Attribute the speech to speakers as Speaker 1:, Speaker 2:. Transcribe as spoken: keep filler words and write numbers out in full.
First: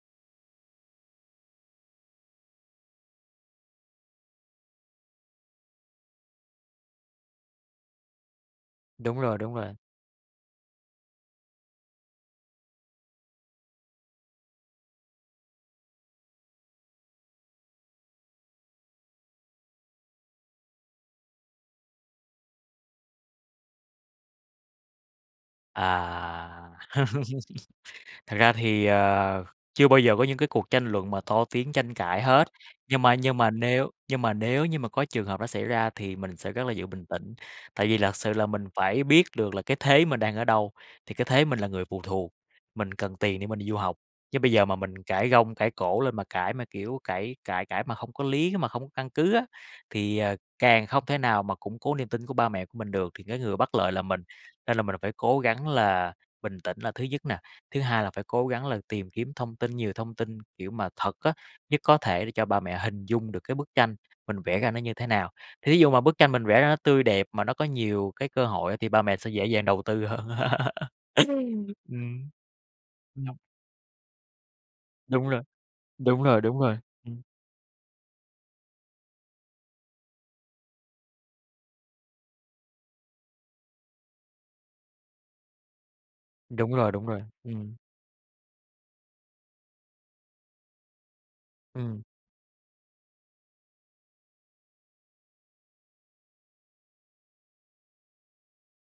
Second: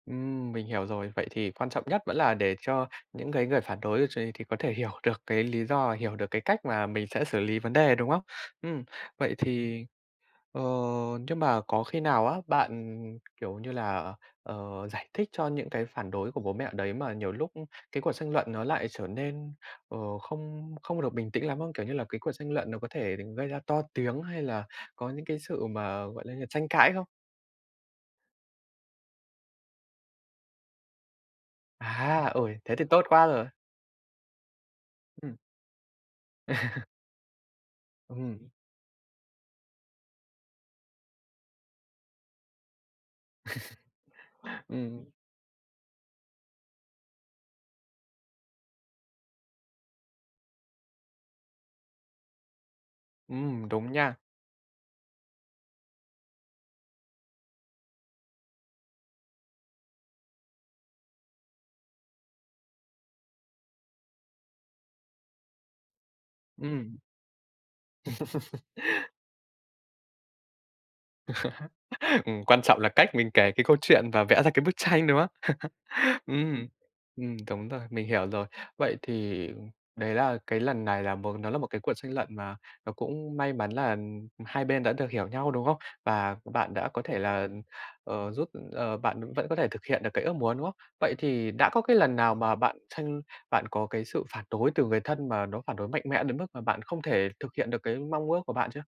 Speaker 1: Ừm, mình hiểu rồi. Vậy thì quan trọng nhất vẫn là để cho những cái người phản đối ấy ch thì có thể hiểu được cái lý do và hiểu được cái cách mà mình sẽ xử lý vấn đề, đúng không? Ừm,
Speaker 2: Đúng
Speaker 1: vậy
Speaker 2: rồi, đúng rồi.
Speaker 1: thì ờ, nhưng mà có khi nào á, bạn, kiểu như là, ờ, giải thích cho những cái phản đối của bố mẹ đấy, mà nhiều lúc cái cuộc tranh luận nó lại trở nên, ờ, không không được bình tĩnh lắm không? Kiểu như là cái cuộc tranh luận nó có thể gây ra to tiếng hay là có những cái sự mà, gọi là, như tranh
Speaker 2: À,
Speaker 1: cãi không?
Speaker 2: thật ra thì, ờ, chưa bao giờ có những cái cuộc tranh luận mà to tiếng tranh cãi
Speaker 1: À,
Speaker 2: hết.
Speaker 1: ôi, thế thì
Speaker 2: Nhưng
Speaker 1: tốt
Speaker 2: mà
Speaker 1: quá
Speaker 2: nhưng
Speaker 1: rồi.
Speaker 2: mà nếu nhưng mà nếu như mà có trường
Speaker 1: Ừm.
Speaker 2: hợp nó xảy ra thì mình sẽ rất là giữ bình tĩnh. Tại vì lật sự là
Speaker 1: Ừm.
Speaker 2: mình phải biết được là cái thế mình đang ở đâu. Thì cái thế mình là người phụ thuộc, mình cần tiền để mà đi du học, chứ bây giờ mà mình
Speaker 1: Ừm.
Speaker 2: cãi gông cãi cổ lên mà cãi, mà, kiểu, cãi cãi cãi mà hông có lý, mà không có căn cứ á, thì, à, càng không thể nào mà củng cố niềm tin của ba mẹ của mình được, thì cái người
Speaker 1: Ừm,
Speaker 2: bất lợi
Speaker 1: đúng
Speaker 2: là
Speaker 1: nha.
Speaker 2: mình. Nên là mình là phải cố gắng là bình tĩnh là thứ nhất nè. Thứ hai là phải cố gắng là tìm kiếm thông tin nhiều thông tin, kiểu, mà thật á, nhất có thể để cho ba mẹ hình dung được cái bức tranh mình vẽ ra nó như thế nào. Thí dụ mà bức tranh mình vẽ ra nó
Speaker 1: Ừm.
Speaker 2: tươi đẹp mà nó có nhiều cái cơ hội á, thì ba mẹ sẽ dễ dàng đầu tư hơn. Ừm,
Speaker 1: Ừm, quan trọng là cách mình
Speaker 2: ừm.
Speaker 1: kể cái câu chuyện và vẽ ra cái bức tranh, đúng
Speaker 2: Đúng
Speaker 1: không?
Speaker 2: rồi. Đúng rồi, đúng
Speaker 1: Ừm,
Speaker 2: rồi. Ừm.
Speaker 1: ừm. Cúng rồi, mình hiểu rồi. Vậy thì đấy là cái lần này là một nó là một cái cuộc tranh luận mà nó cũng may mắn là, ừm, hai bên đã được hiểu nhau, đúng không? Và
Speaker 2: Đúng
Speaker 1: bạn đã
Speaker 2: rồi,
Speaker 1: có
Speaker 2: đúng
Speaker 1: thể
Speaker 2: rồi,
Speaker 1: là,
Speaker 2: ừm.
Speaker 1: ờ, giúp ờ, bạn vẫn có thể thực hiện được cái ước muốn, đúng không? Vậy thì đã có cái
Speaker 2: Ừm.
Speaker 1: lần nào mà bạn tranh bạn có cái sự phản đối từ người thân mà nó phản đối mạnh mẽ đến mức mà bạn không thể thực hiện được cái mong ước của bạn chưa?